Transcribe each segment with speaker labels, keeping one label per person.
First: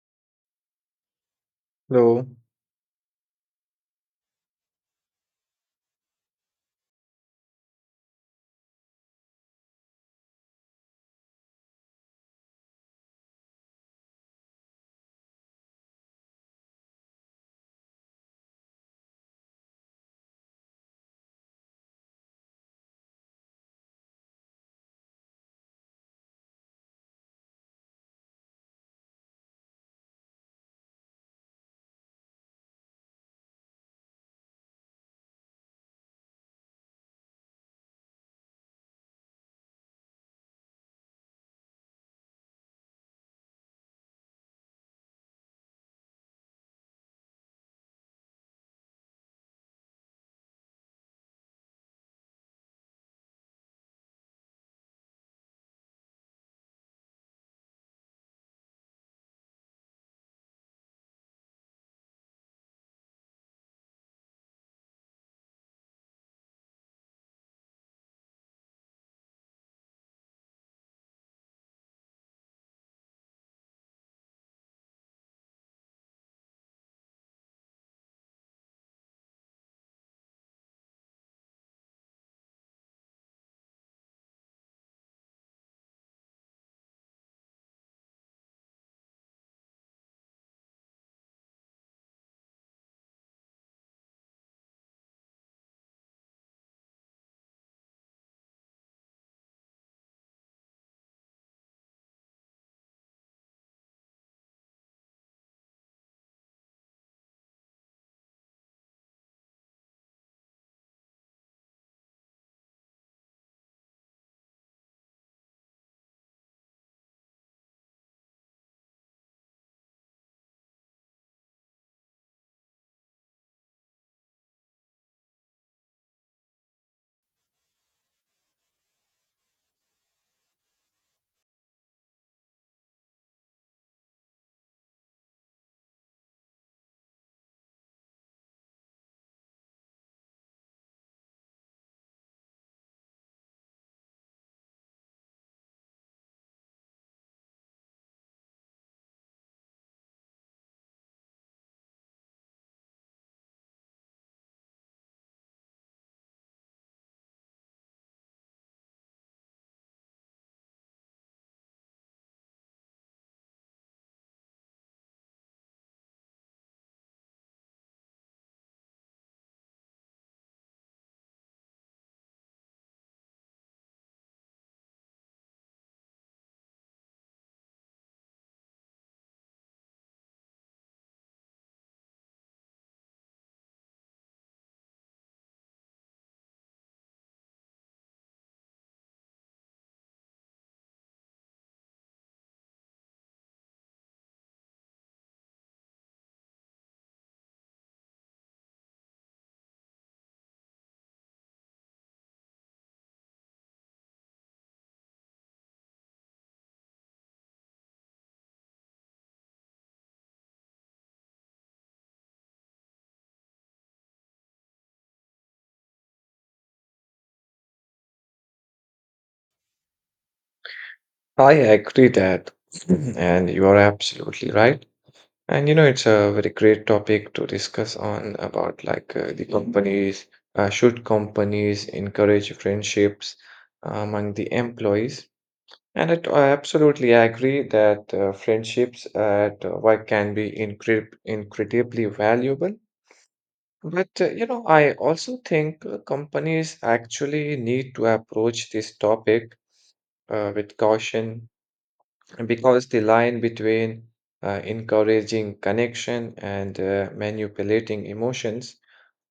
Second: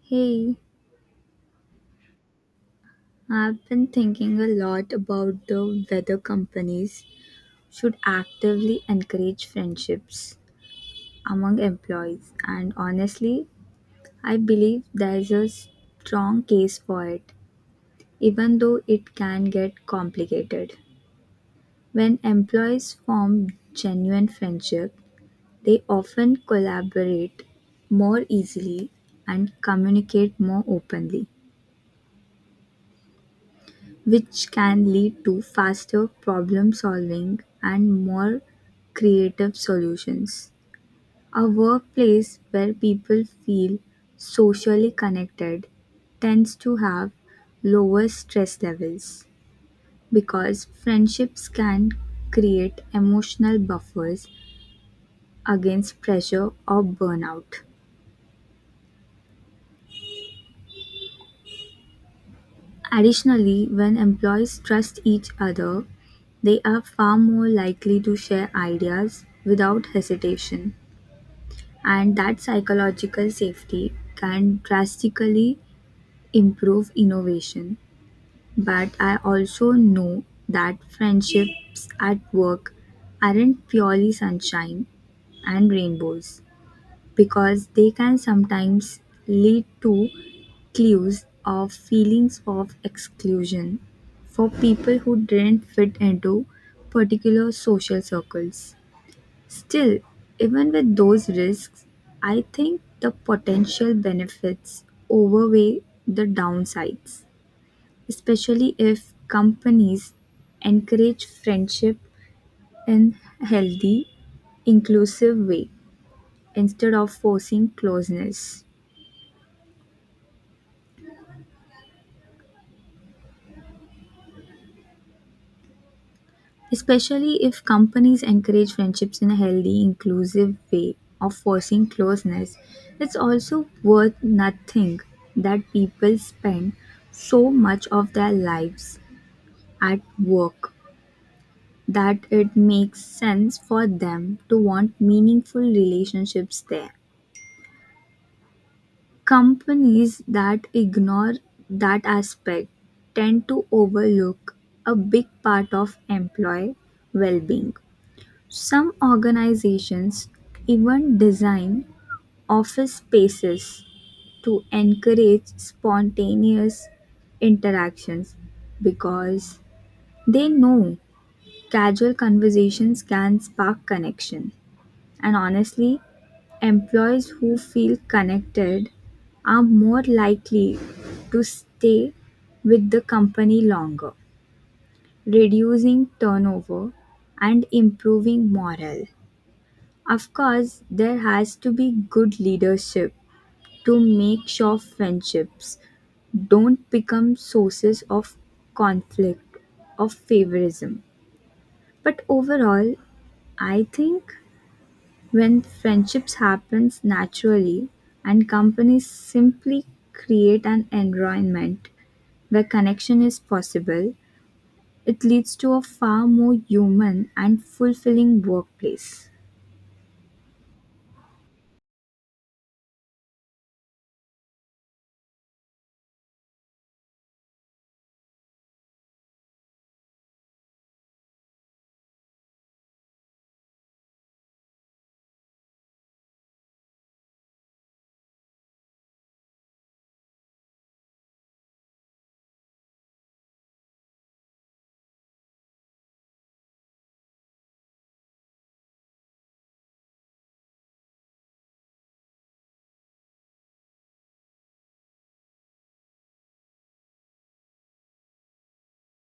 Speaker 1: Hey,
Speaker 2: No,
Speaker 1: I've been thinking a lot about the whether companies should actively encourage friendships among employees, and honestly, I believe there's a strong case for it, even though it can get complicated. When employees form genuine friendship, they often collaborate more easily and communicate more openly, which can lead to faster problem solving and more creative solutions. A workplace where people feel socially connected tends to have lower stress levels because friendships can create emotional buffers against pressure or burnout. Additionally, when employees trust each other, they are far more likely to share ideas without hesitation, and that psychological safety can drastically improve innovation. But I also know that friendships at work aren't purely sunshine and rainbows because they can sometimes lead to clues of feelings of exclusion for people who didn't fit into particular social circles. Still, even with those risks, I think the potential benefits overweigh the downsides, especially if companies encourage friendship in a healthy, inclusive way instead of forcing closeness. Especially if companies encourage friendships in a healthy, inclusive way of forcing closeness. It's also worth nothing that people spend so much of their lives at work that it makes sense for them to want meaningful relationships there. Companies that ignore that aspect tend to overlook a big part of employee well being. Some organizations even design office spaces to encourage spontaneous interactions because they know casual conversations can spark connection. And honestly, employees who feel connected are more likely to stay with the company longer, reducing turnover and improving morale. Of course, there has to be good leadership to make sure friendships don't become sources of conflict or favorism. But overall, I think when friendships happens naturally and companies simply create an environment where connection is possible, it leads to a far more human and fulfilling workplace.
Speaker 2: I agree that, and you are absolutely right. It's a very great topic to discuss on about the companies, should companies encourage friendships among the employees? I absolutely agree that friendships at work can be incredibly valuable. But I also think companies actually need to approach this topic with caution because the line between encouraging connection and manipulating emotions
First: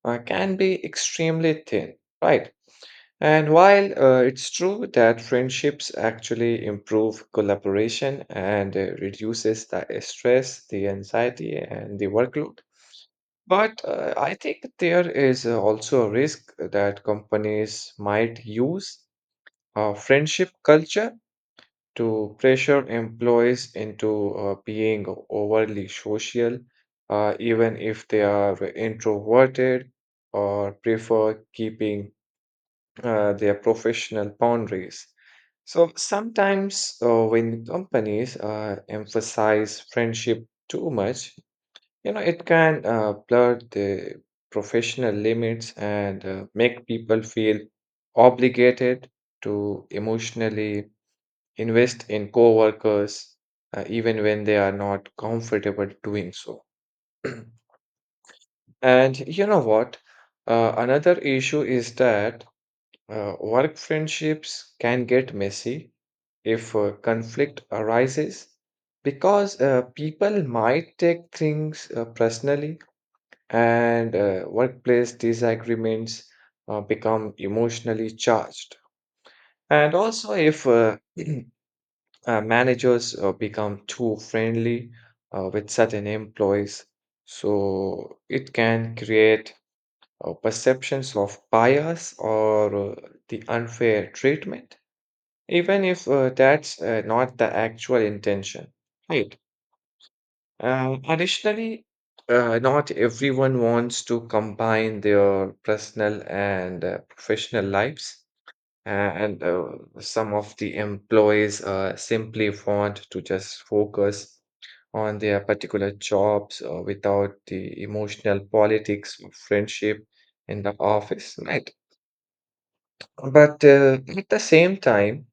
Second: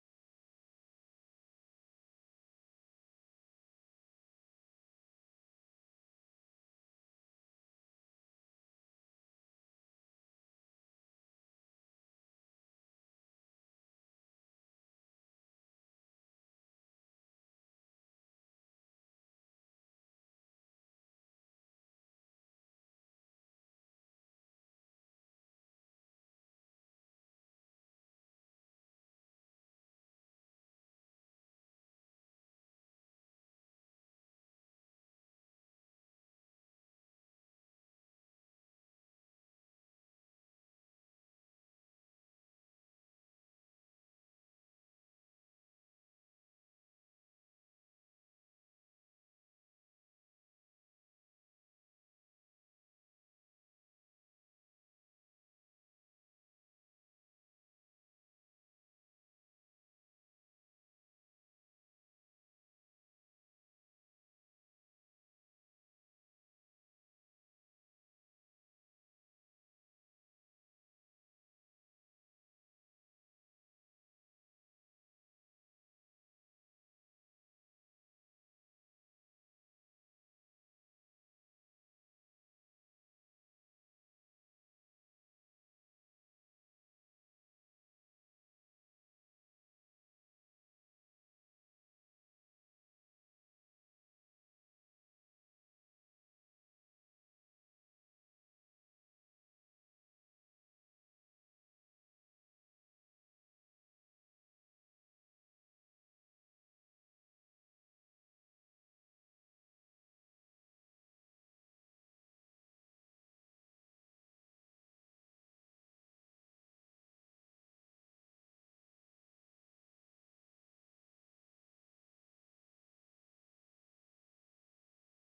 Speaker 2: can be extremely thin, right? And while it's true that friendships actually improve collaboration and reduces the stress, the anxiety, and the workload, but I think there is also a risk that companies might use friendship culture to pressure employees into being overly social, even if they are introverted or prefer keeping their professional boundaries. So sometimes when companies emphasize friendship too much, it can blur the professional limits and make people feel obligated to emotionally invest in coworkers even when they are not comfortable doing so. And you know what, another issue is that work friendships can get messy if conflict arises because people might take things personally and workplace disagreements become emotionally charged. And also if managers become too friendly with certain employees. So it can create perceptions of bias or the unfair treatment, even if that's not the actual intention. Right. Additionally, not everyone wants to combine their personal and professional lives and some of the employees simply want to just focus on their particular jobs without the emotional politics of friendship in the office, right? But at the same time,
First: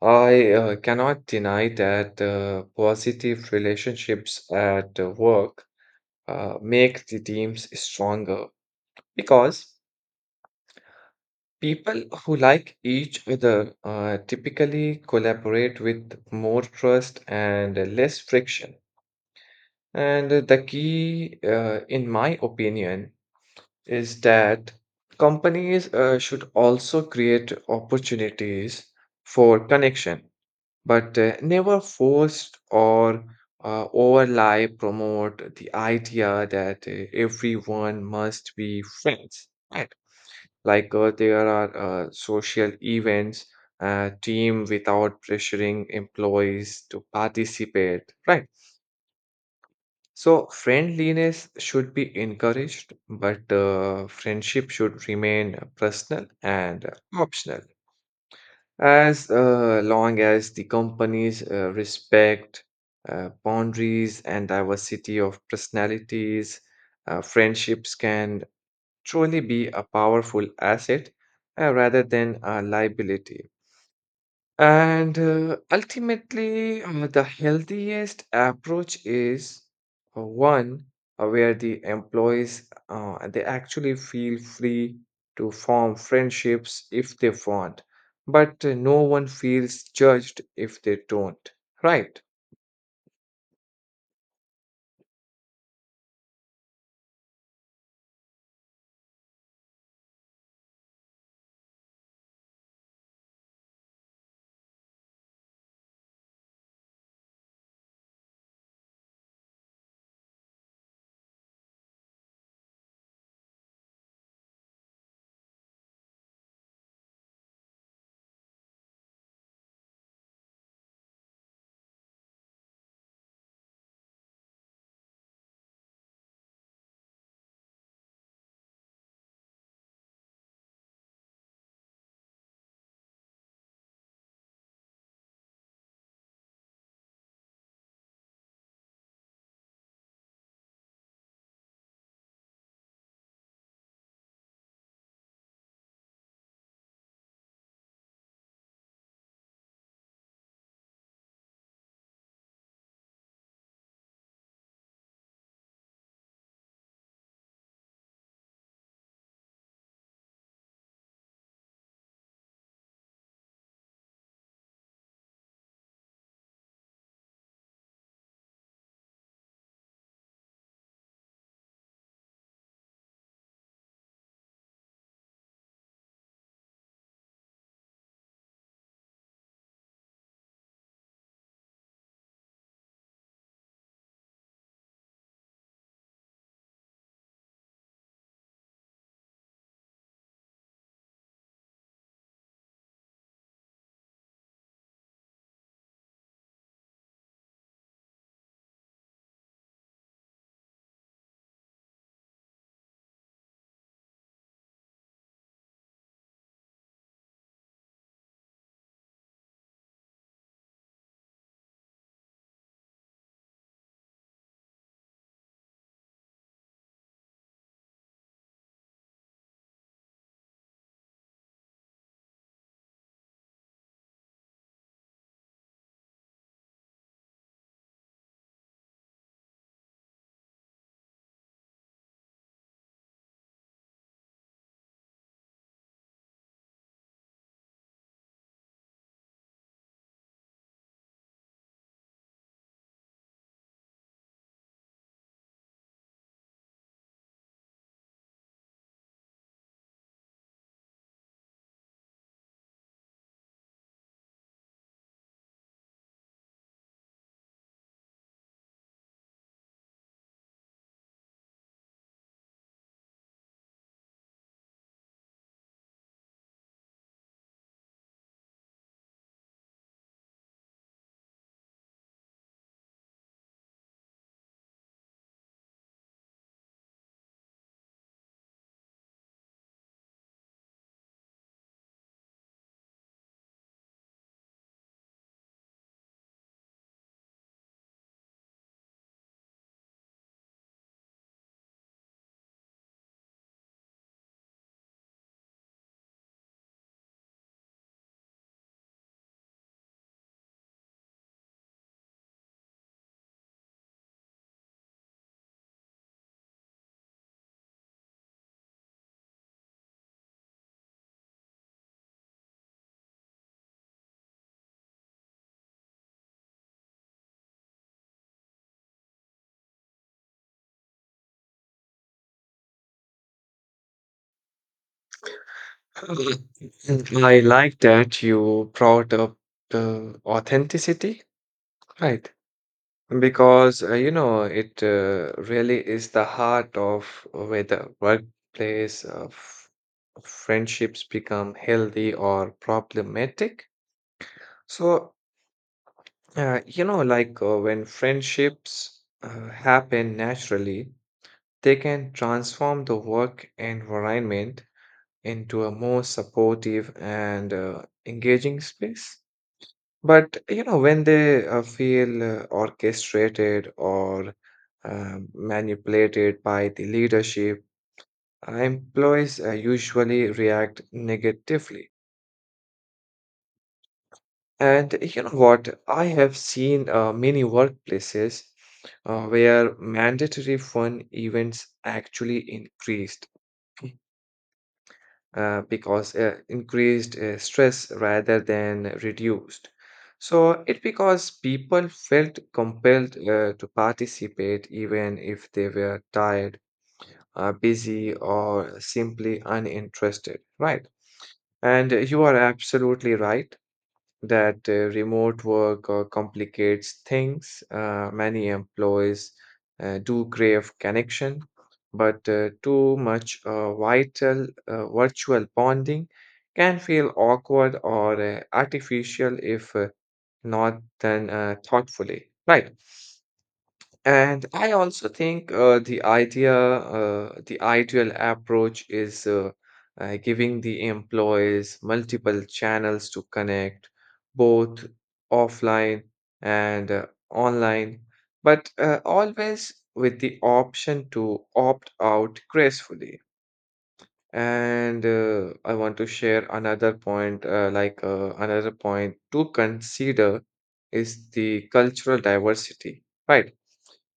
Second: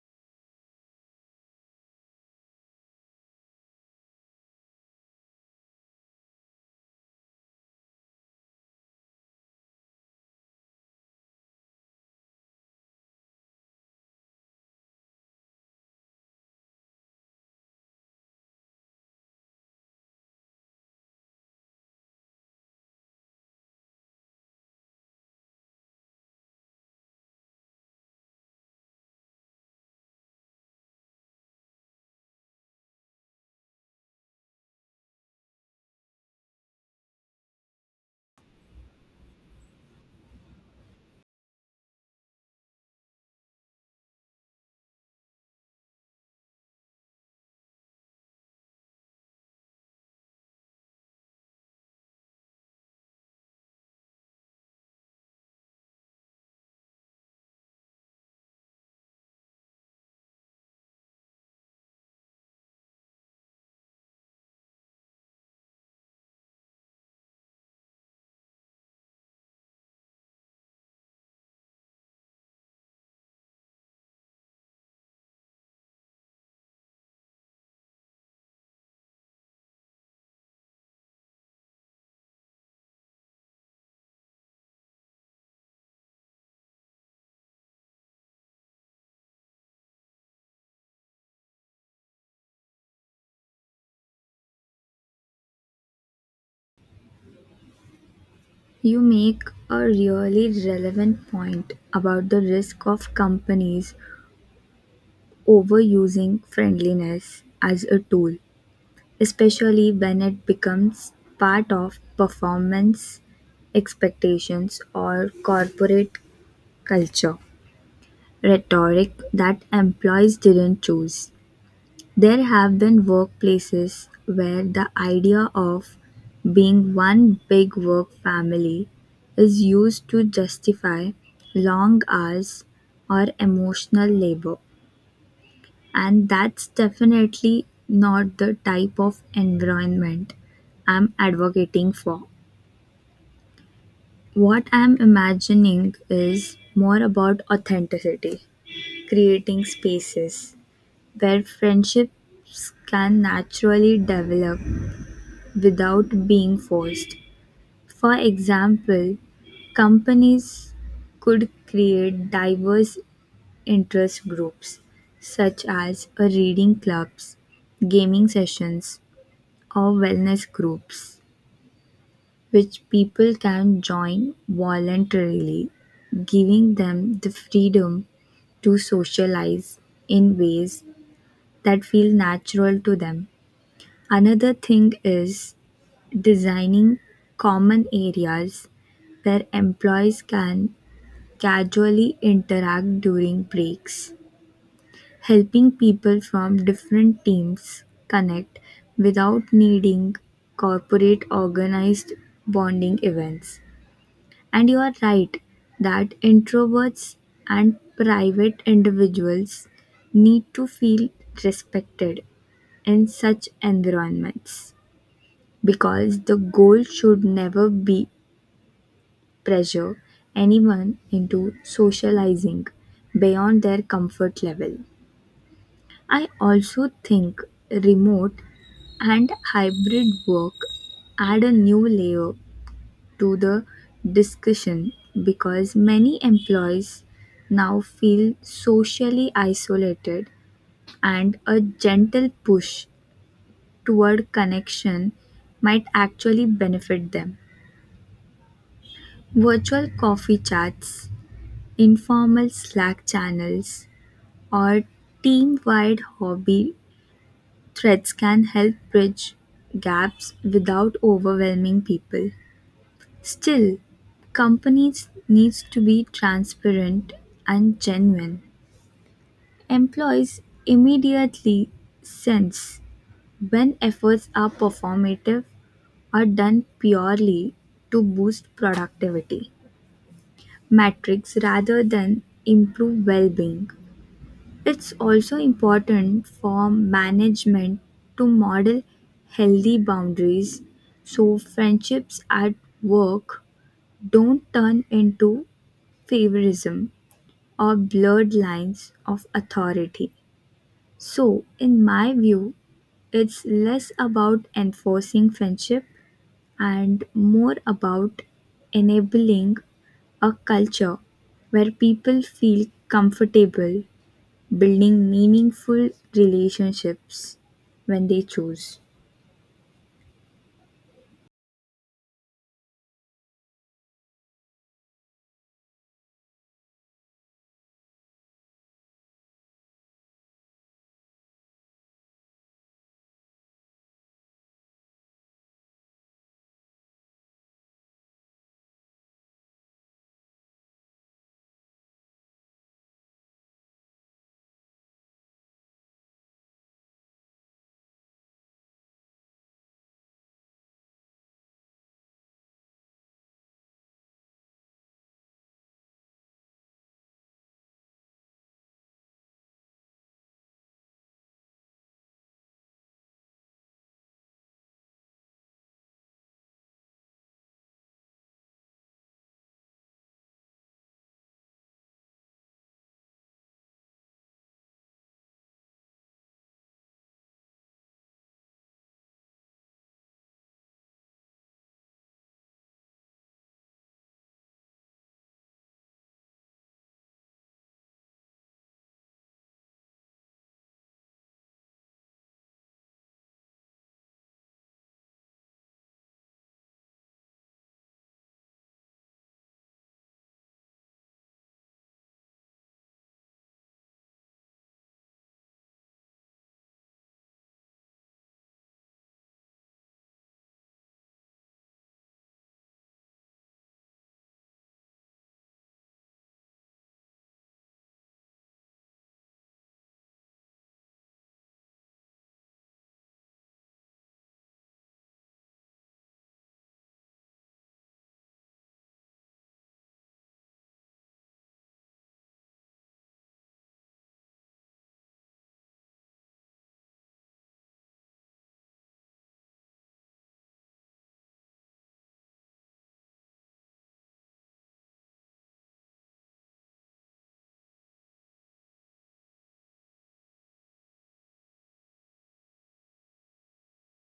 Speaker 2: I cannot deny that positive relationships at work make the teams stronger because people who like each other typically collaborate with more trust and less friction. And the key, in my opinion, is that companies should also create opportunities for connection, but never force or overly promote the idea that everyone must be friends. Right? Like, there are social events, team without pressuring employees to participate, right? So friendliness should be encouraged, but friendship should remain personal and optional. As long as the companies respect boundaries and diversity of personalities, friendships can truly be a powerful asset rather than a liability. And ultimately, the healthiest approach is one where the employees they actually feel free to form friendships if they want, but no one feels judged if they don't, right?
Speaker 1: You make a really relevant point about the risk of companies overusing friendliness as a tool, especially when it becomes part of performance expectations or corporate culture, rhetoric that employees didn't choose. There have been workplaces where the idea of being one big work family is used to justify long hours or emotional labor, and that's definitely not the type of environment I'm advocating for. What I'm imagining is more about authenticity, creating spaces where friendships can naturally develop without being forced. For example, companies could create diverse interest groups such as a reading clubs, gaming sessions, or wellness groups which people can join voluntarily, giving them the freedom to socialize in ways that feel natural to them. Another thing is designing common areas where employees can casually interact during breaks, helping people from different teams connect without needing corporate organized bonding events. And you are right that introverts and private individuals need to feel respected in such environments because the goal should never be pressure anyone into socializing beyond their comfort level. I also think remote and hybrid work add a new layer to the discussion because many employees now feel socially isolated and a gentle push toward connection might actually benefit them. Virtual coffee chats, informal Slack channels, or team-wide hobby threads can help bridge gaps without overwhelming people. Still, companies needs to be transparent and genuine. Employees immediately sense when efforts are performative or done purely to boost productivity metrics rather than improve well-being. It's also important for management to model healthy boundaries so friendships at work don't turn into favorism or blurred lines of authority. So, in my view, it's less about enforcing friendship and more about enabling a culture where people feel comfortable building meaningful relationships when they choose.
Speaker 2: Mhm. I like that you brought up the authenticity, right? Because you know it really is the heart of whether workplace friendships become healthy or problematic. So when friendships happen naturally, they can transform the work environment into a more supportive and engaging space. But when they feel orchestrated or manipulated by the leadership, employees usually react negatively. And you know what? I have seen many workplaces where mandatory fun events actually increased because increased stress rather than reduced. So it because people felt compelled to participate even if they were tired, busy, or simply uninterested, right? And you are absolutely right that remote work complicates things. Many employees do crave connection, but too much vital virtual bonding can feel awkward or artificial if not done thoughtfully. Right. And I also think the ideal approach is giving the employees multiple channels to connect, both offline and online, but always with the option to opt out gracefully. And I want to share another point, like, another point to consider is the cultural diversity, right?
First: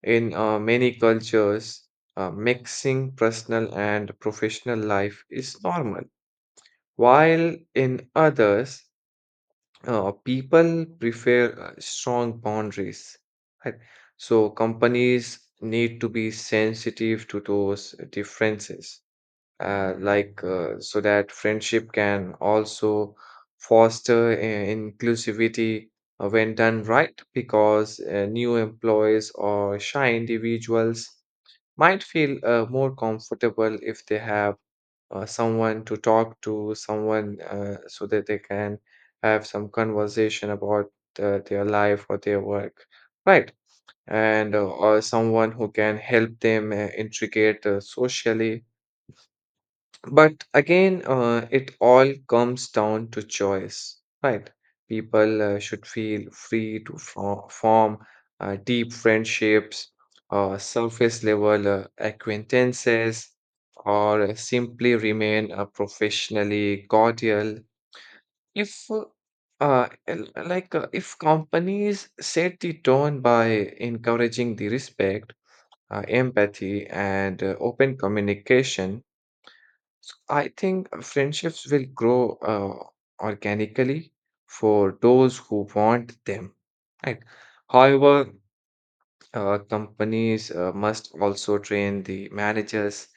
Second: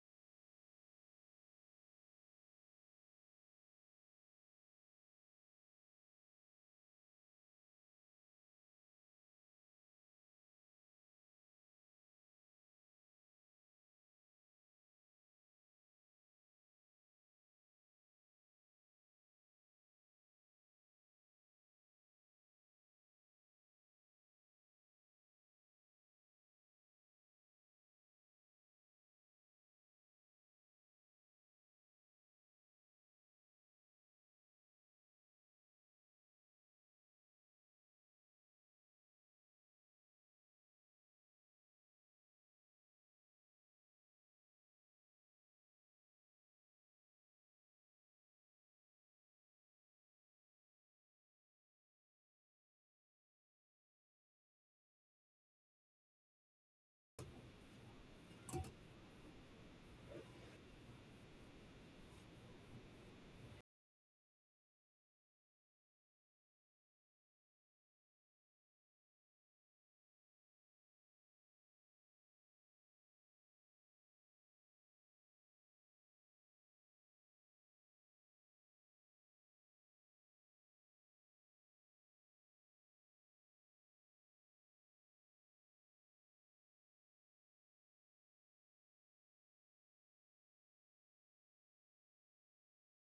Speaker 2: In many cultures, mixing personal and professional life is normal, while in others, people prefer strong boundaries. Right? So, companies need to be sensitive to those differences, like, so that friendship can also foster inclusivity when done right, because new employees or shy individuals might feel more comfortable if they have someone to talk to, someone so that they can have some conversation about their life or their work, right? And or someone who can help them integrate socially, but again, it all comes down to choice, right? People should feel free to form deep friendships, surface level acquaintances, or simply remain professionally cordial. If if companies set the tone by encouraging the respect, empathy, and open communication, so I think friendships will grow organically for those who want them, right? However, companies must also train the managers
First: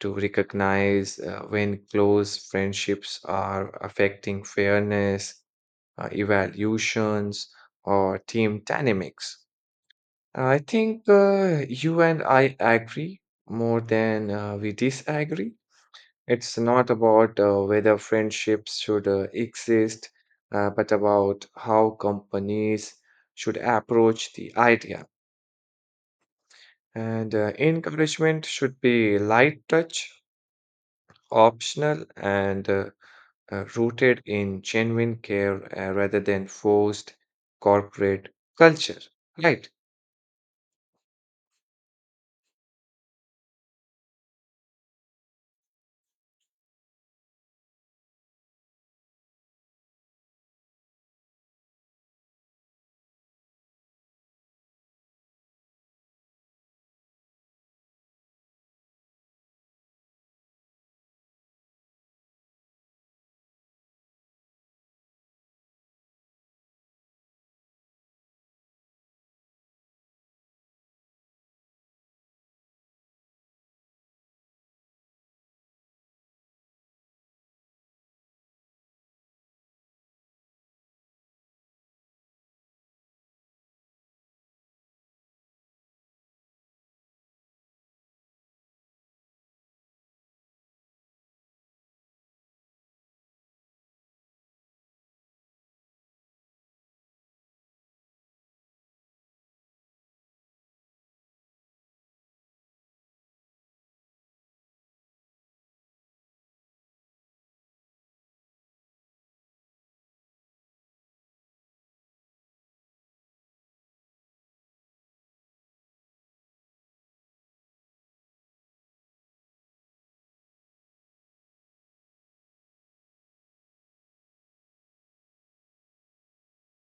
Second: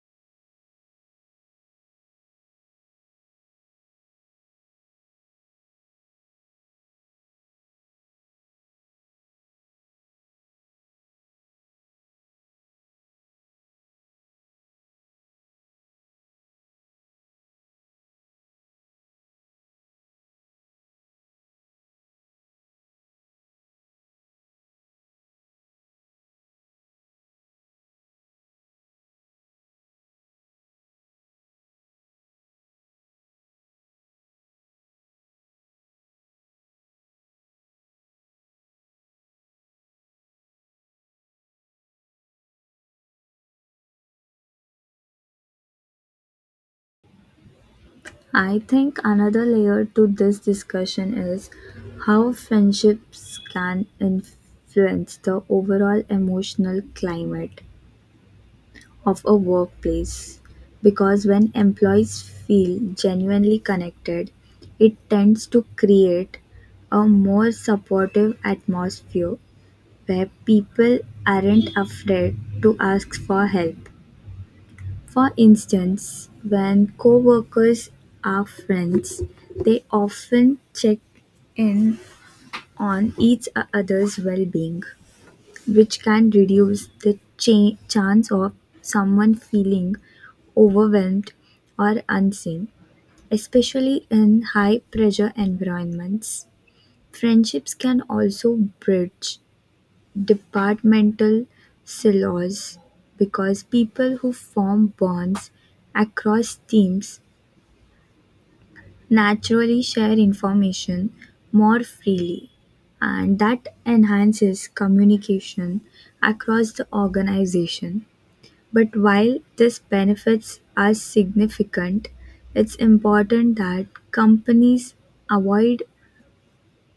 Speaker 2: to recognize when close friendships are affecting fairness, evaluations, or team dynamics. I think you and I agree more than we disagree. It's not about whether friendships should exist, but about how companies should approach the idea. And encouragement should be light touch, optional, and rooted in genuine care rather than forced corporate culture. Right.
Speaker 1: I think another layer to this discussion is how friendships can influence the overall emotional climate of a workplace. Because when employees feel genuinely connected, it tends to create a more supportive atmosphere where people aren't afraid to ask for help. For instance, when coworkers are friends, they often check in on each other's well-being, which can reduce the chance of someone feeling overwhelmed or unseen, especially in high pressure environments. Friendships can also bridge departmental silos because people who form bonds across teams naturally share information more freely, and that enhances communication across the organization. But while this benefits are significant, it's important that companies avoid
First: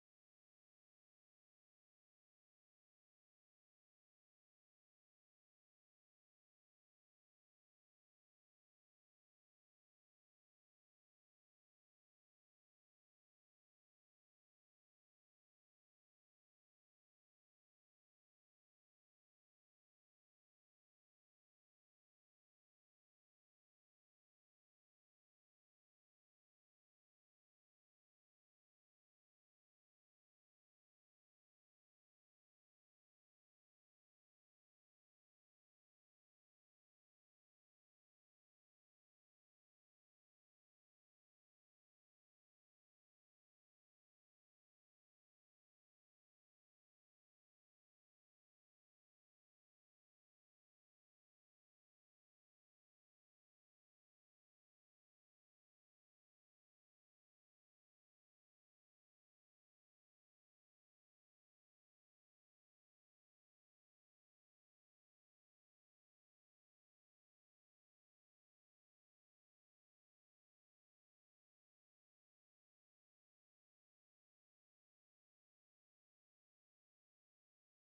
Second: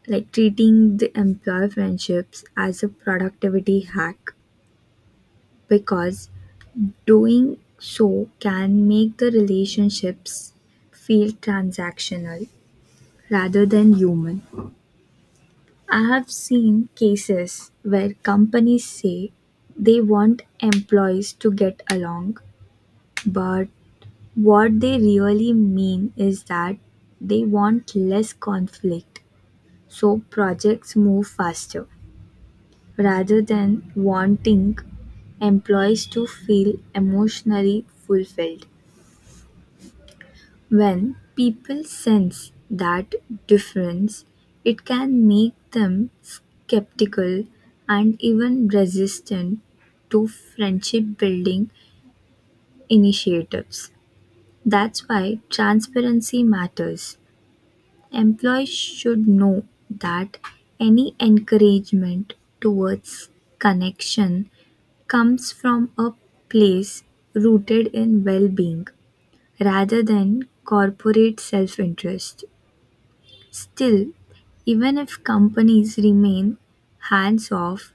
Speaker 1: like treating the employer friendships as a productivity hack, because doing so can make the relationships feel transactional rather than human. I have seen cases where companies say they want employees to get along, but what they really mean is that they want less conflict so projects move faster rather than wanting employees to feel emotionally fulfilled. When people sense that difference, it can make them skeptical and even resistant to friendship building initiatives. That's why transparency matters. Employees should know that any encouragement towards connection comes from a place rooted in well being rather than corporate self interest. Still, even if companies remain hands off,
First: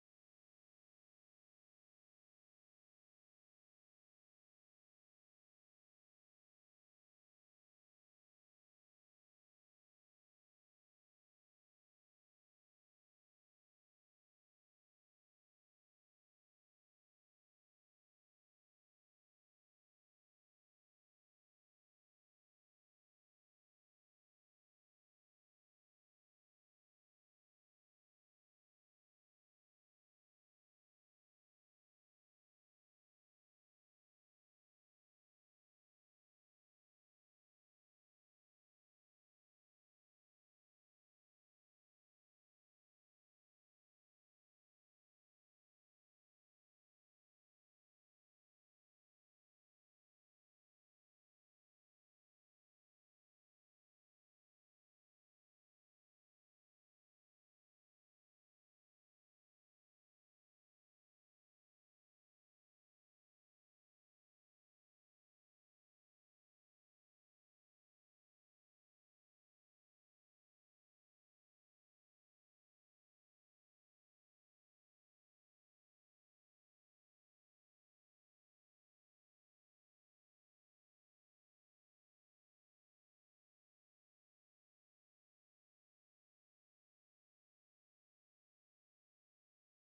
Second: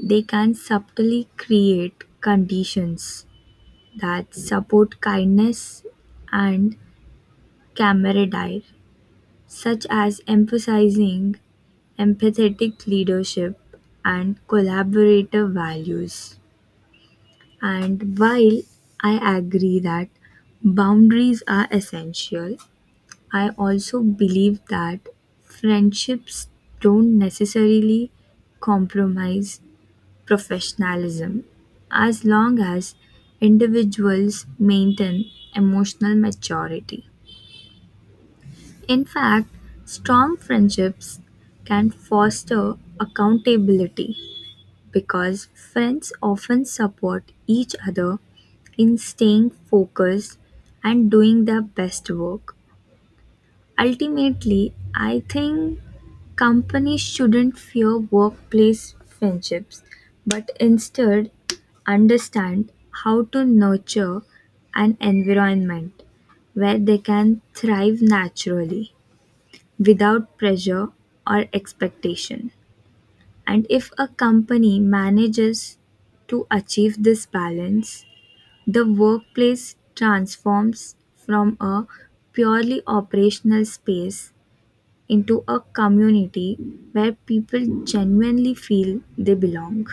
Speaker 1: they can subtly create conditions that support kindness and camaraderie, such as emphasizing empathetic leadership and collaborative values. And while I agree that boundaries are essential, I also believe that friendships don't necessarily compromise professionalism as long as individuals maintain emotional maturity. In fact, strong friendships can foster accountability because friends often support each other in staying focused and doing their best work. Ultimately, I think companies shouldn't fear workplace friendships, but instead understand how to nurture an environment where they can thrive naturally without pressure or expectation. And if a company manages to achieve this balance, the workplace transforms from a purely operational space into a community where people genuinely feel they belong.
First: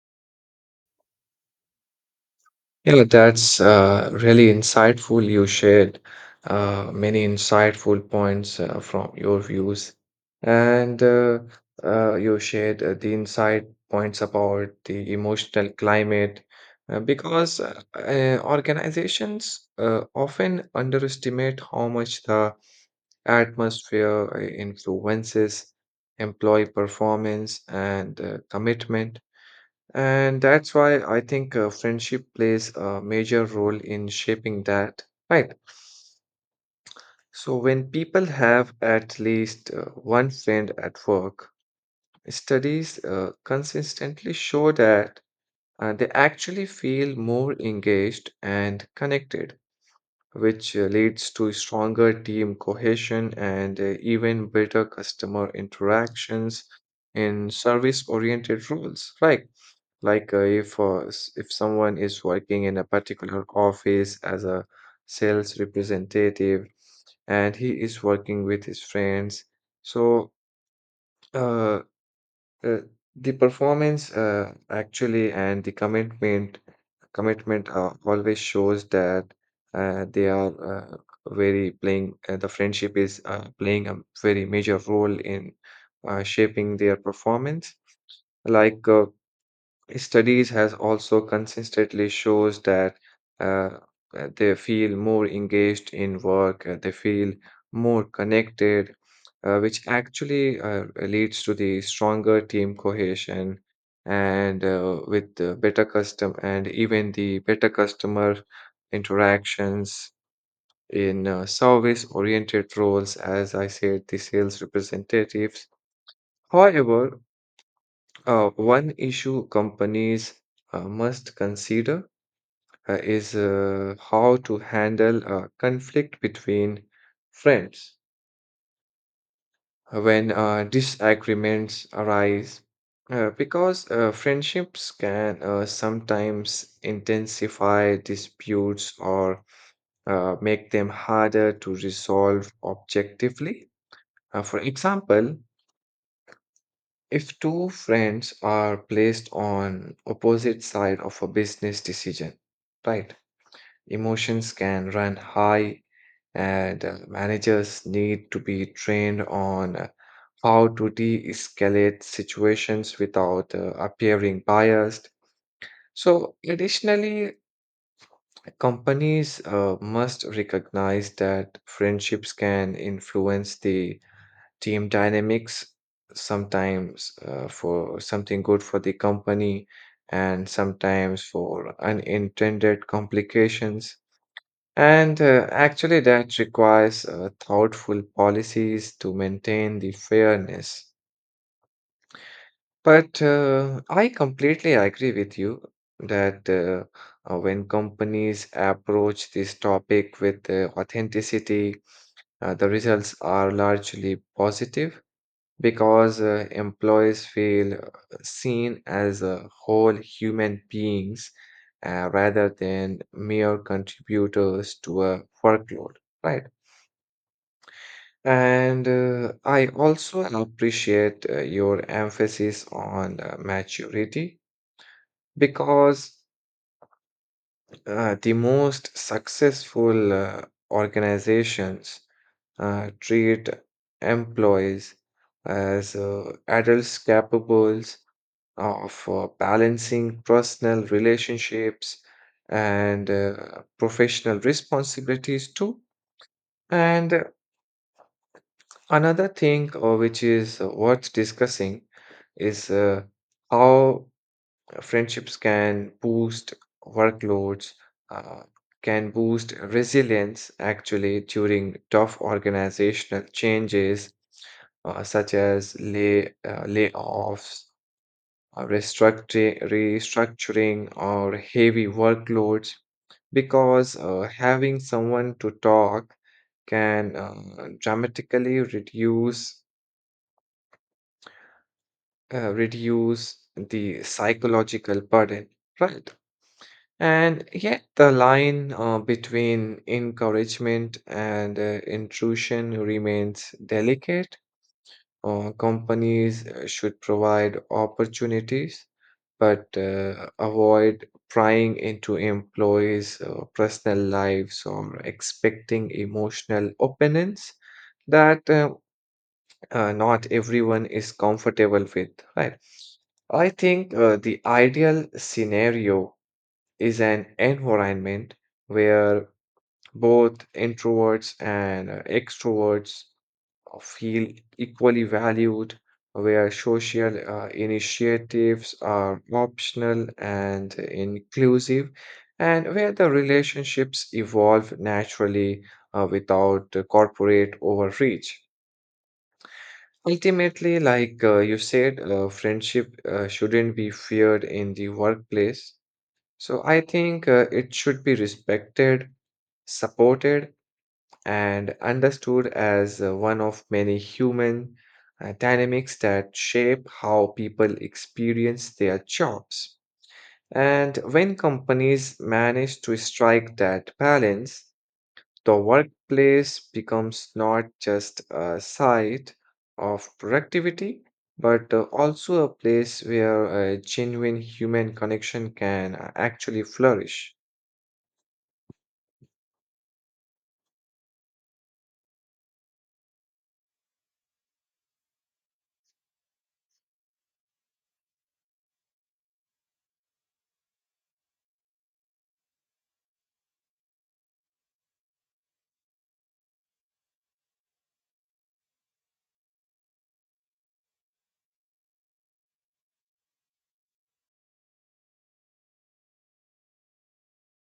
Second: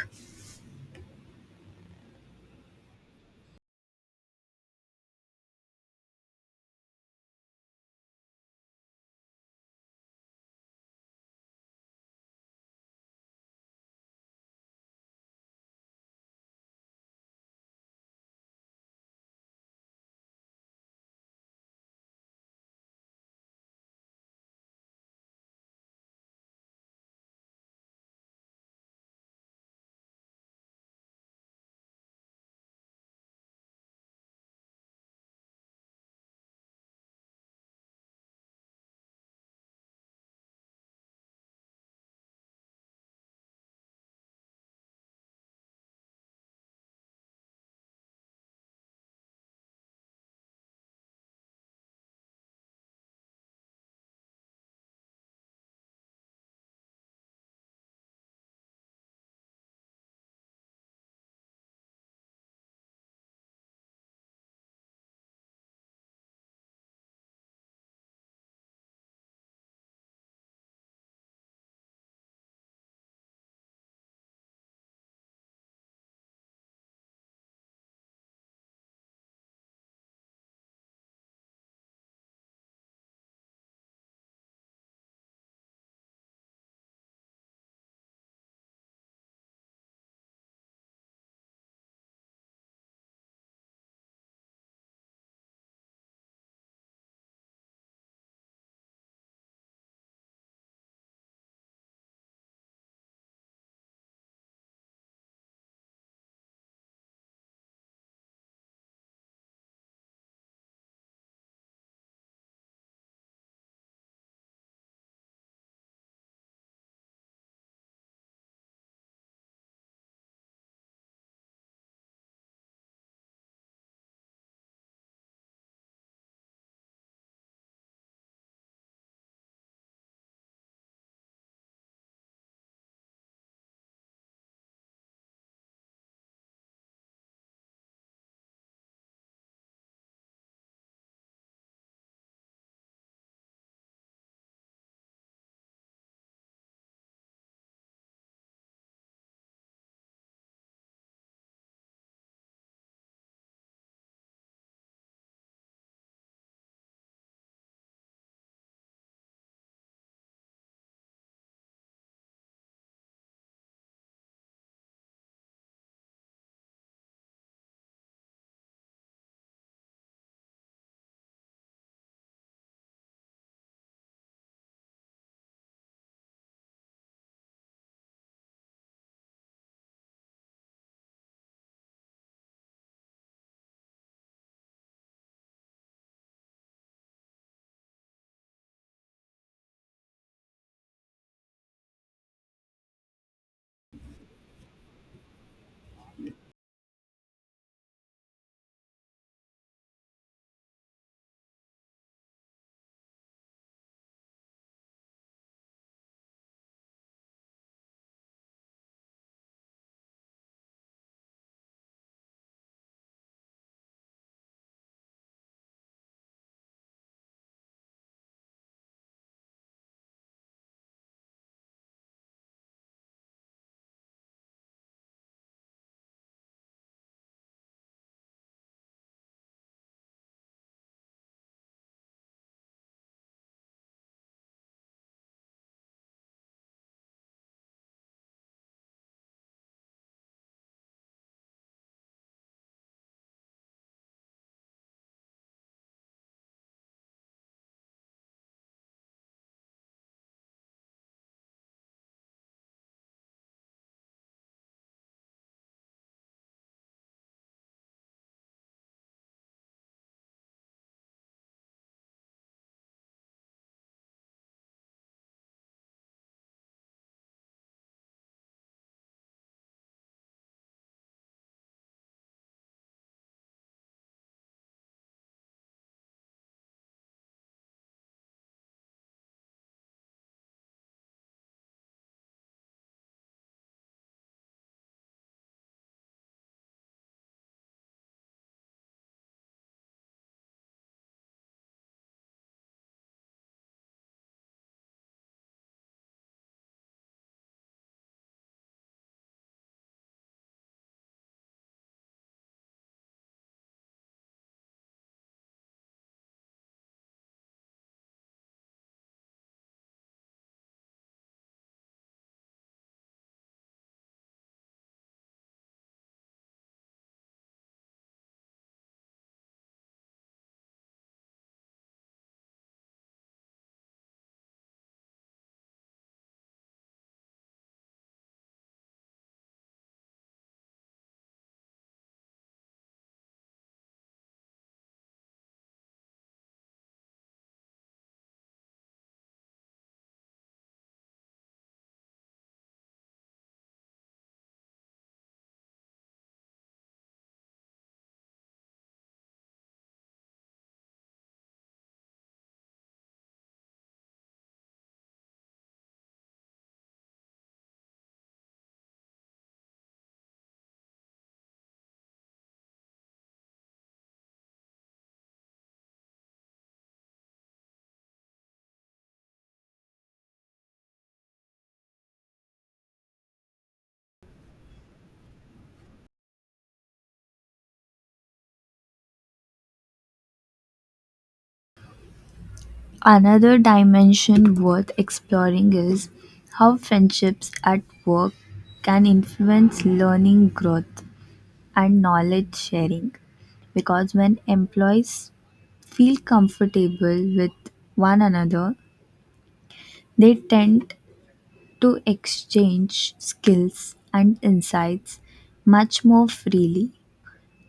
Speaker 2: Yeah, that's really insightful. You shared many insightful points from your views, and you shared the insight points about the emotional climate because organizations often underestimate how much the atmosphere influences employee performance and commitment. And that's why I think friendship plays a major role in shaping that, right? So, when people have at least one friend at work, studies consistently show that they actually feel more engaged and connected, which leads to stronger team cohesion and even better customer interactions in service oriented roles, right? Like, if someone is working in a particular office as a sales representative and he is working with his friends, so uh, uh, the performance actually and the commitment always shows that they are very playing the friendship is playing a very major role in shaping their performance. Like, studies has also consistently shows that uh, they feel more engaged in work, they feel more connected, which actually leads to the stronger team cohesion and with the better custom and even the better customer interactions in service-oriented roles, as I said, the sales representatives. However, one issue companies must consider is how to handle conflict between friends when disagreements arise, because friendships can sometimes intensify disputes or make them harder to resolve objectively. For example, if two friends are placed on opposite side of a business decision, right? Emotions can run high and managers need to be trained on how to de-escalate situations without appearing biased. So additionally, companies must recognize that friendships can influence the team dynamics sometimes for something good for the company and sometimes for unintended complications and actually that requires thoughtful policies to maintain the fairness, but I completely agree with you that when companies approach this topic with authenticity the results are largely positive because employees feel seen as a whole human beings rather than mere contributors to a workload, right? And I also appreciate your emphasis on maturity because the most successful organizations treat employees as adults capable of balancing personal relationships and professional responsibilities too. And another thing, which is worth discussing, is how friendships can workloads, uh, can boost resilience actually during tough organizational changes such as layoffs, restructuring, or heavy workloads because having someone to talk can dramatically reduce the psychological burden, right? And yet the line between encouragement and intrusion remains delicate. Companies should provide opportunities but avoid prying into employees' personal lives or expecting emotional opinions that not everyone is comfortable with, right? I think the ideal scenario is an environment where both introverts and extroverts feel equally valued, where social initiatives are optional and inclusive, and where the relationships evolve naturally without corporate overreach. Ultimately, like you said, friendship shouldn't be feared in the workplace. So I think it should be respected, supported, and understood as one of many human dynamics that shape how people experience their jobs. And when companies manage to strike that balance, the workplace becomes not just a site of productivity, but also a place where a genuine human connection can actually flourish.
Speaker 1: Another dimension worth exploring is how friendships at work can influence learning, growth, and knowledge sharing. Because when employees feel comfortable with one another, they tend to exchange skills and insights much more freely.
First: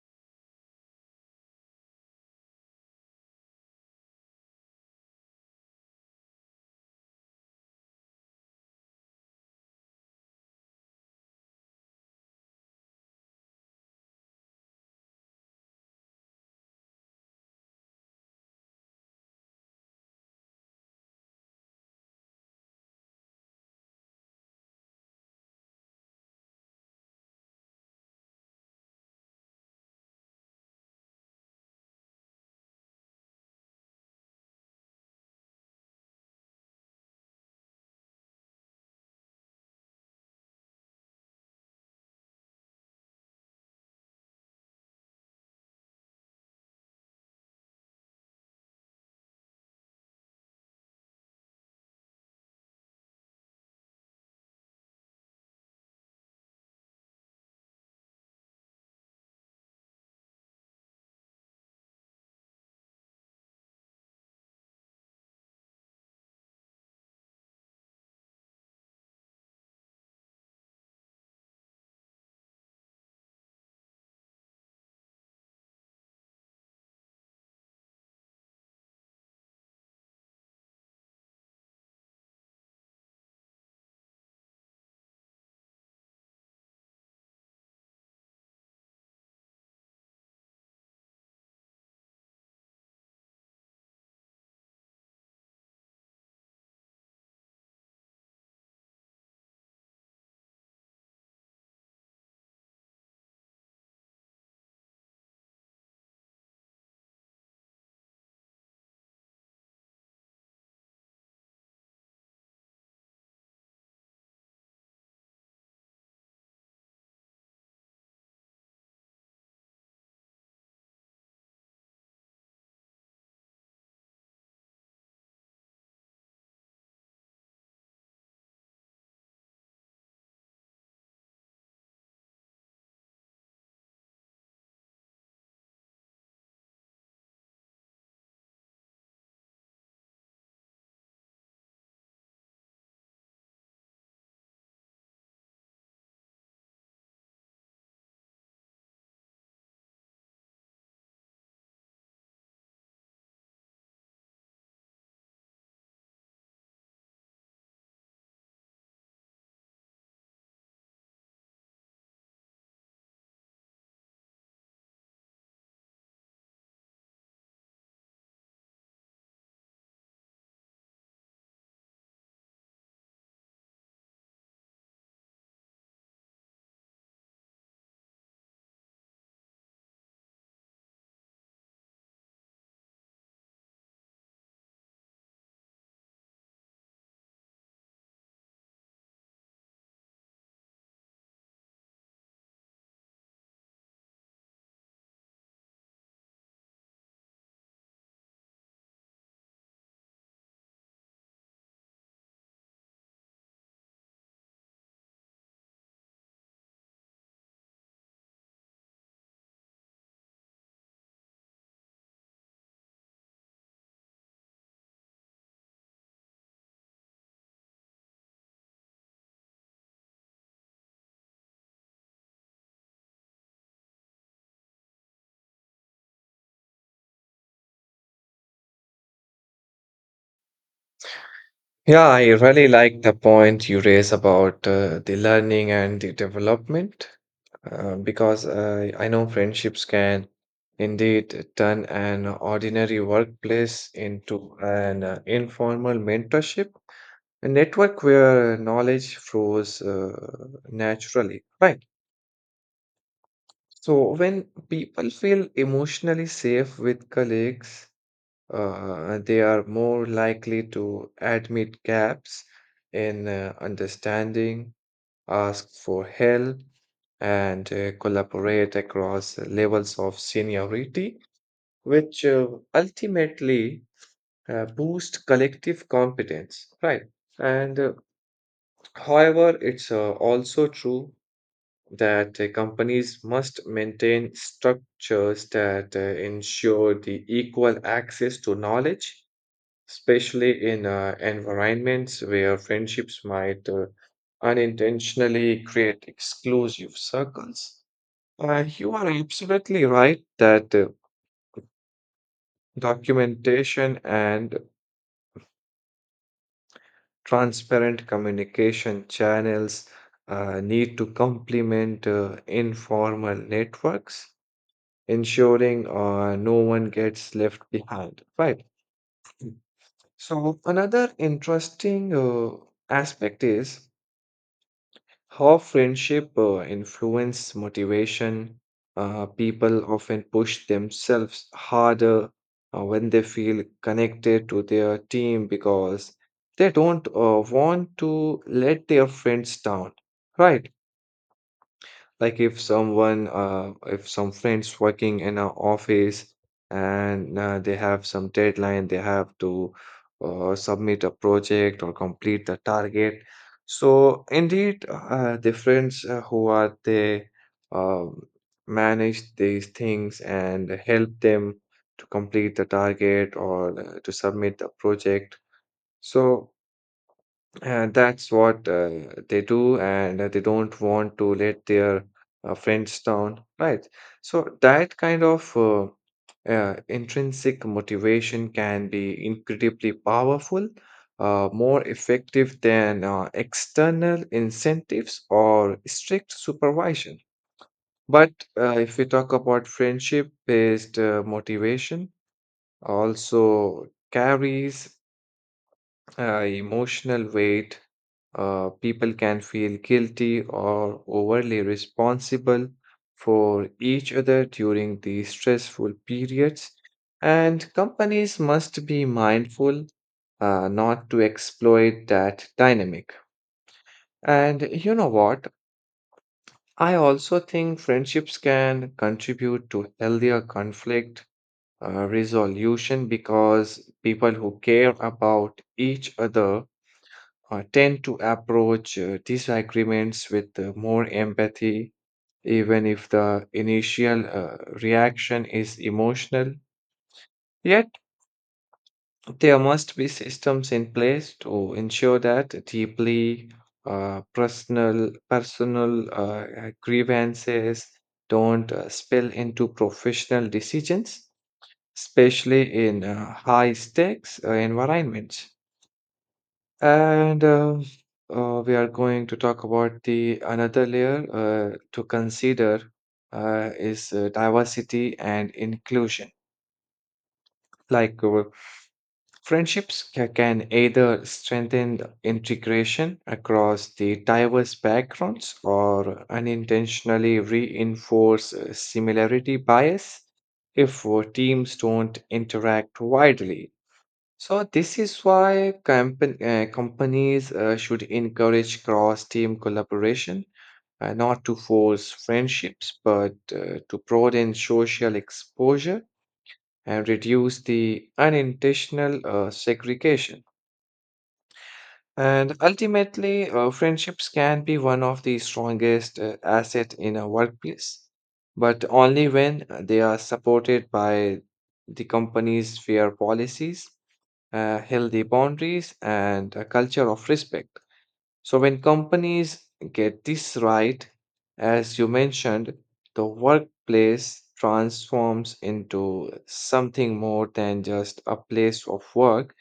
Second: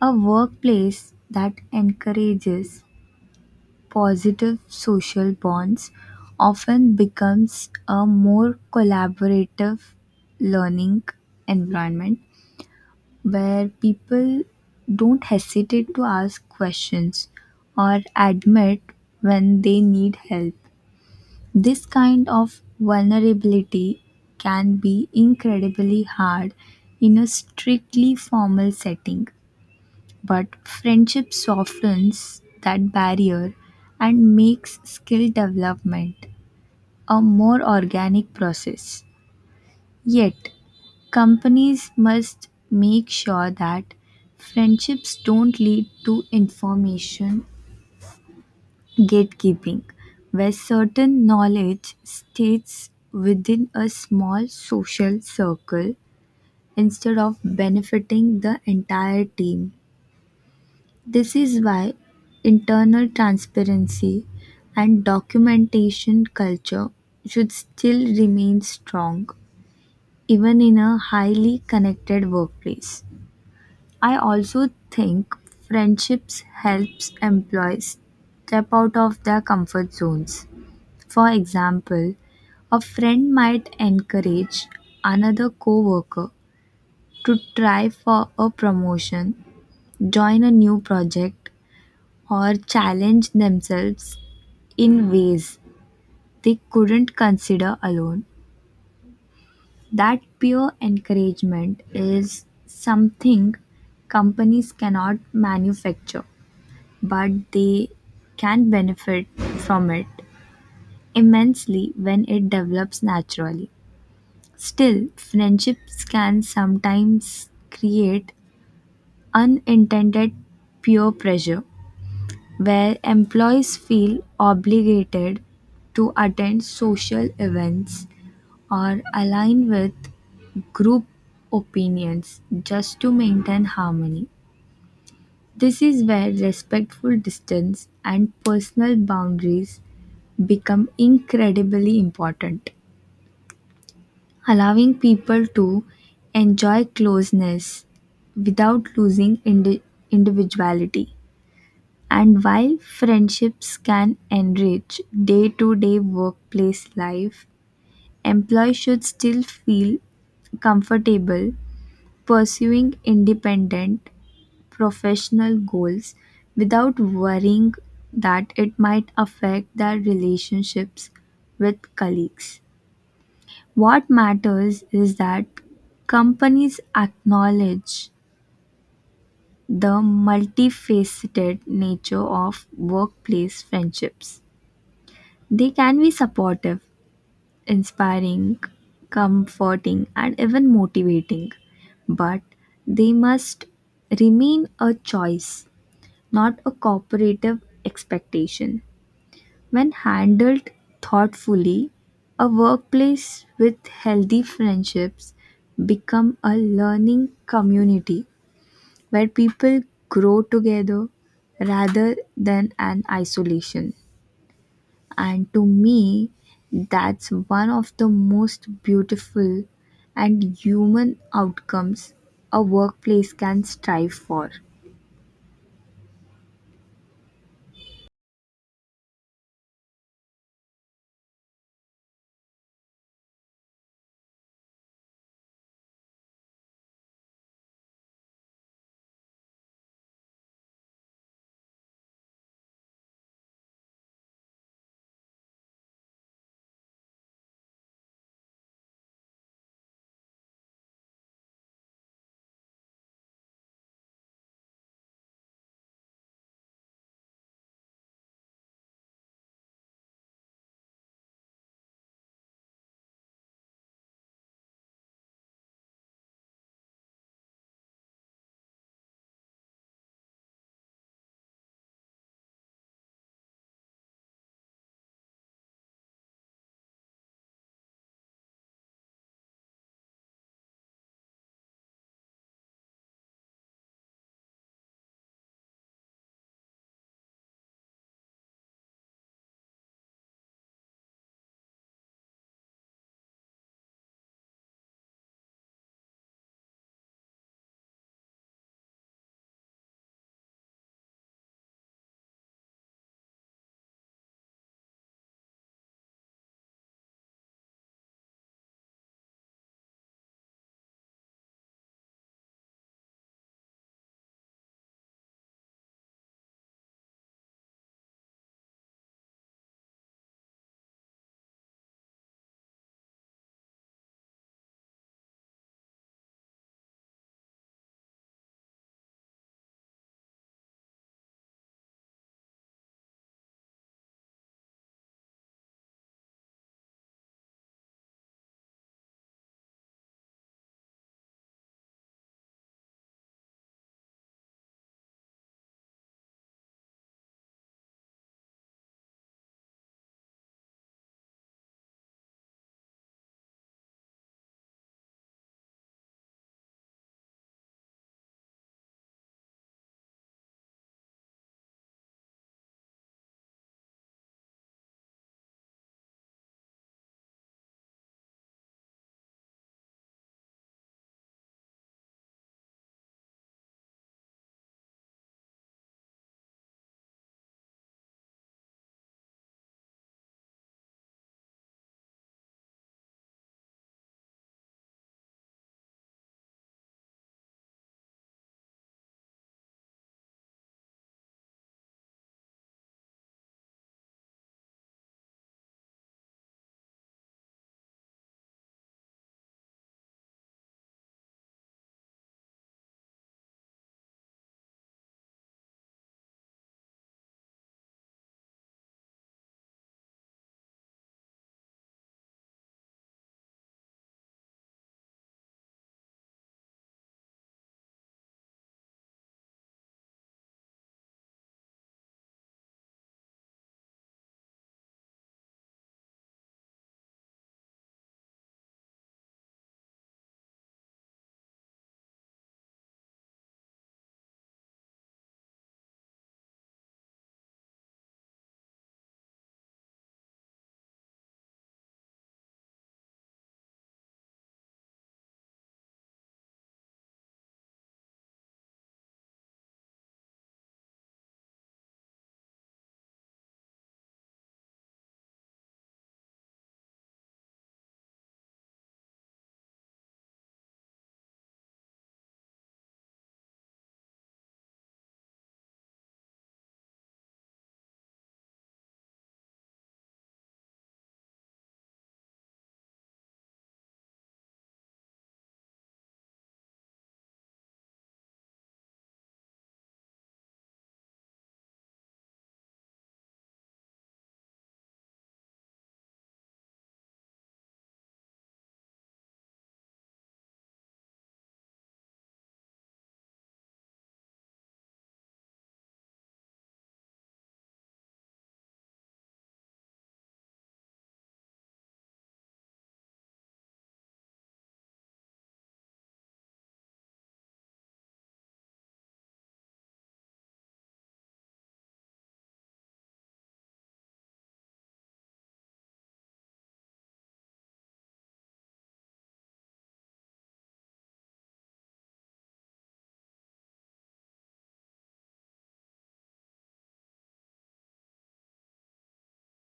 Speaker 1: A workplace that encourages positive social bonds often becomes a more collaborative learning environment where people don't hesitate to ask questions or admit when they need help. This kind of vulnerability can be incredibly hard in a strictly formal setting, but friendship softens that barrier and makes skill development a more organic process. Yet, companies must make sure that friendships don't lead to information gatekeeping, where certain knowledge stays within a small social circle instead of benefiting the entire team. This is why internal transparency and documentation culture should still remain strong even in a highly connected workplace. I also think friendships helps employees step out of their comfort zones. For example, a friend might encourage another coworker to try for a promotion, join a new project, or challenge themselves in ways they couldn't consider alone. That peer encouragement is something companies cannot manufacture, but they can benefit from it immensely when it develops naturally. Still, friendships can sometimes create unintended peer pressure where employees feel obligated to attend social events or align with group opinions just to maintain harmony. This is where respectful distance and personal boundaries become incredibly important, allowing people to enjoy closeness without losing individuality. And while friendships can enrich day to day workplace life, employees should still feel comfortable pursuing independent professional goals without worrying that it might affect their relationships with colleagues. What matters is that companies acknowledge the multifaceted nature of workplace friendships. They can be supportive, inspiring, comforting, and even motivating, but they must remain a choice, not a cooperative expectation. When handled thoughtfully, a workplace with healthy friendships become a learning community where people grow together rather than an isolation. And to me, that's one of the most beautiful and human outcomes a workplace can strive for.
Speaker 2: Yeah, I really like the point you raise about the learning and the development because I know friendships can indeed turn an ordinary workplace into an informal mentorship, a network where knowledge flows naturally, right? So when people feel emotionally safe with colleagues, they are more likely to admit gaps in understanding, ask for help, and collaborate across levels of seniority, which ultimately boost collective competence, right? And however, it's also true that companies must maintain structures that ensure the equal access to knowledge especially in environments where friendships might unintentionally create exclusive circles. You are absolutely right that documentation and transparent communication channels need to complement informal networks, ensuring no one gets left behind. Right. So, another interesting aspect is how friendship influence motivation. People often push themselves harder when they feel connected to their team because they don't want to let their friends down, right? Like if some friends working in an office and they have some deadline, they have to submit a project or complete the target. So indeed, the friends who are they um, manage these things and help them to complete the target or to submit the project. So and that's what they do, and they don't want to let their friends down, right? So that kind of intrinsic motivation can be incredibly powerful, more effective than external incentives or strict supervision. But if we talk about friendship-based motivation, also carries emotional weight. People can feel guilty or overly responsible for each other during these stressful periods. And companies must be mindful not to exploit that dynamic. And you know what? I also think friendships can contribute to healthier conflict resolution because people who care about each other tend to approach disagreements with more empathy, even if the initial reaction is emotional. Yet, there must be systems in place to ensure that deeply personal grievances don't spill into professional decisions, especially in high stakes environments. And we are going to talk about the another layer to consider is diversity and inclusion. Like friendships can either strengthen the integration across the diverse backgrounds or unintentionally reinforce similarity bias if teams don't interact widely. So this is why companies should encourage cross-team collaboration, not to force friendships, but to broaden social exposure and reduce the unintentional segregation. And ultimately, friendships can be one of the strongest asset in a workplace, but only when they are supported by the company's fair policies, healthy boundaries, and a culture of respect. So, when companies get this right, as you mentioned, the workplace transforms into something more than just a place of work.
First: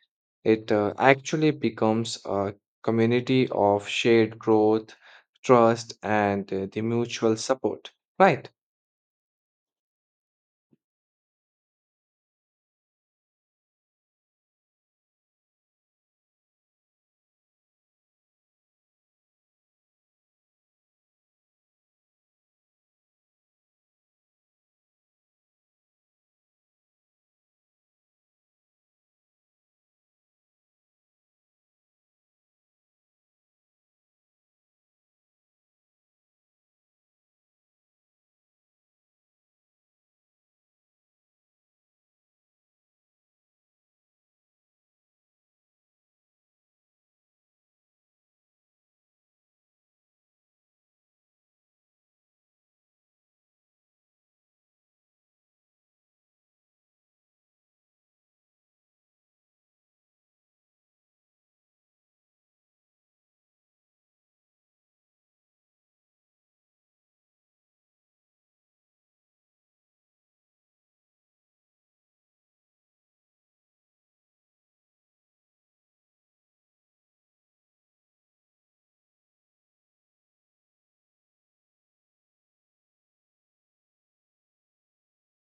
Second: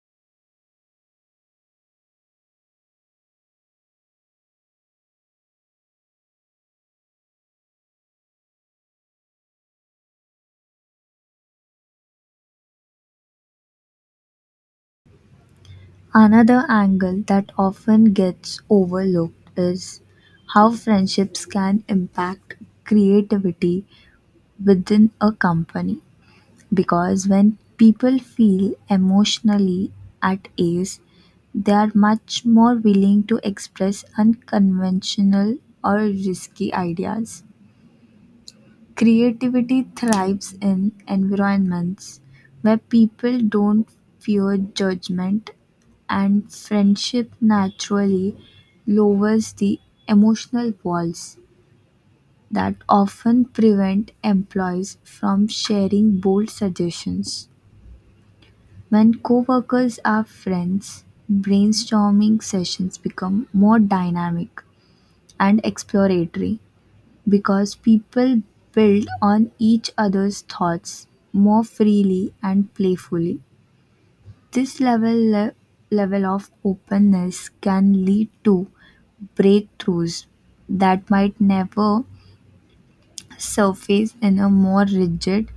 Speaker 2: It actually becomes a community of shared growth, trust, and the mutual support. Right.
Speaker 1: Another angle that often gets overlooked is how friendships can impact creativity within a company. Because when people feel emotionally at ease, they are much more willing to express unconventional or risky ideas. Creativity thrives in environments where people don't fear judgment, and friendship naturally lowers the emotional walls that often prevent employees from sharing bold suggestions. When coworkers are friends, brainstorming sessions become more dynamic and exploratory because people build on each other's thoughts more freely and playfully. This level of openness can lead to breakthroughs that might never surface in a more rigid,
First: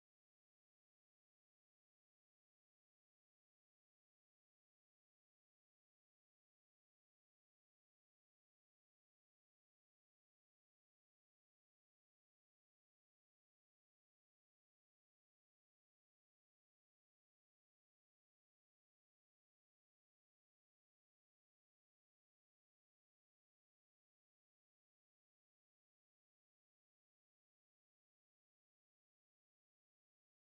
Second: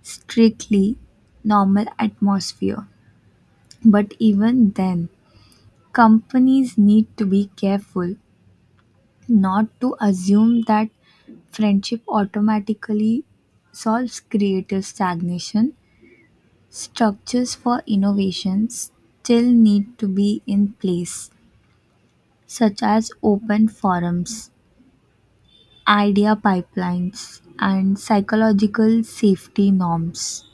Speaker 1: strictly normal atmosphere. But even then, companies need to be careful not to assume that friendship automatically solves creative stagnation. Structures for innovations still need to be in place, such as open forums, idea pipelines, and psychological safety norms.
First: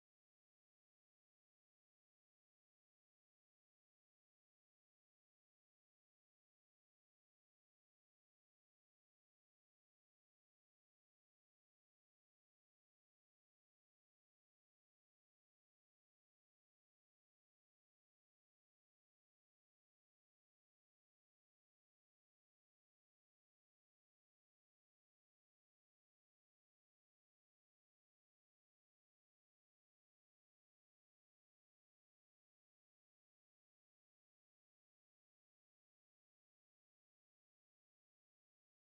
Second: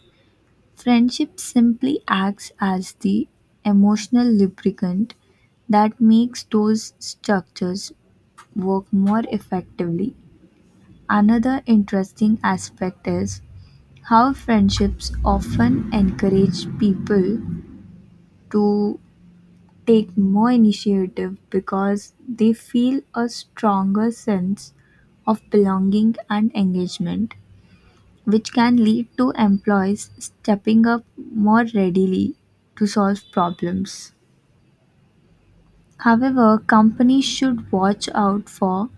Speaker 1: Friendship simply acts as the emotional lubricant that makes those structures work more effectively. Another interesting aspect is how friendships often encourage people to take more initiative because they feel a stronger sense of belonging and engagement, which can lead to employees stepping up more readily to solve problems. However, companies should watch out for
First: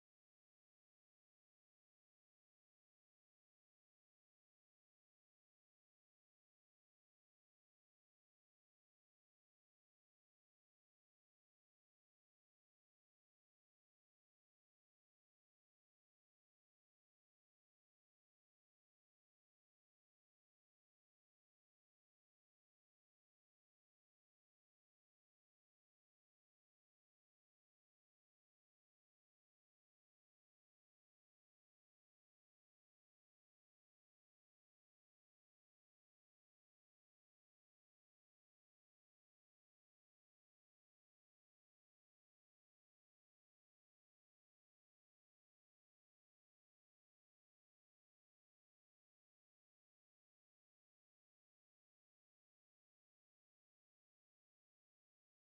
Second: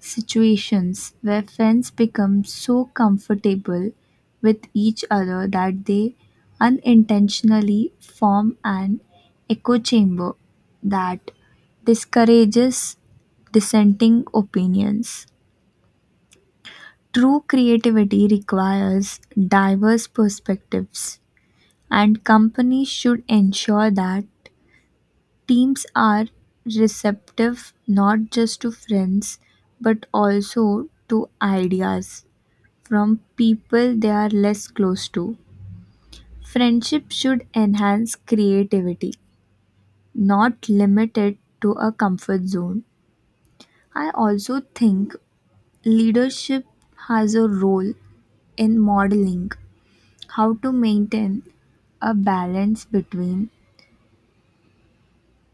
Speaker 1: situations where friends become so comfortable with each other that they unintentionally form an echo chamber that discourages dissenting opinions. True creativity requires diverse perspectives, and companies should ensure that teams are receptive not just to friends but also to ideas from people they are less close to. Friendship should enhance creativity, not limit it to a comfort zone. I also think leadership has a role in modeling how to maintain a balance between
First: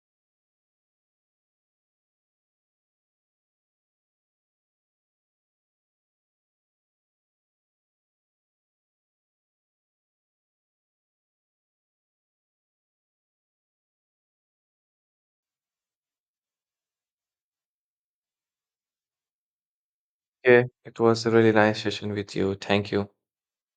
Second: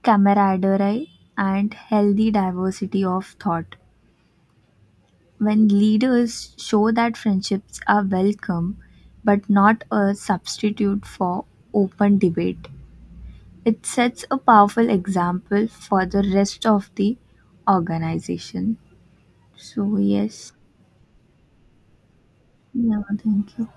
Speaker 1: camaraderie and healthy diversity of thought. When leaders show that friendships are welcome but not a substitute for open debate, it sets a powerful example for the rest of the organization. So yes,
Speaker 2: Yeah. It was a really nice session with you. Thank
Speaker 1: yeah,
Speaker 2: you.
Speaker 1: thank you.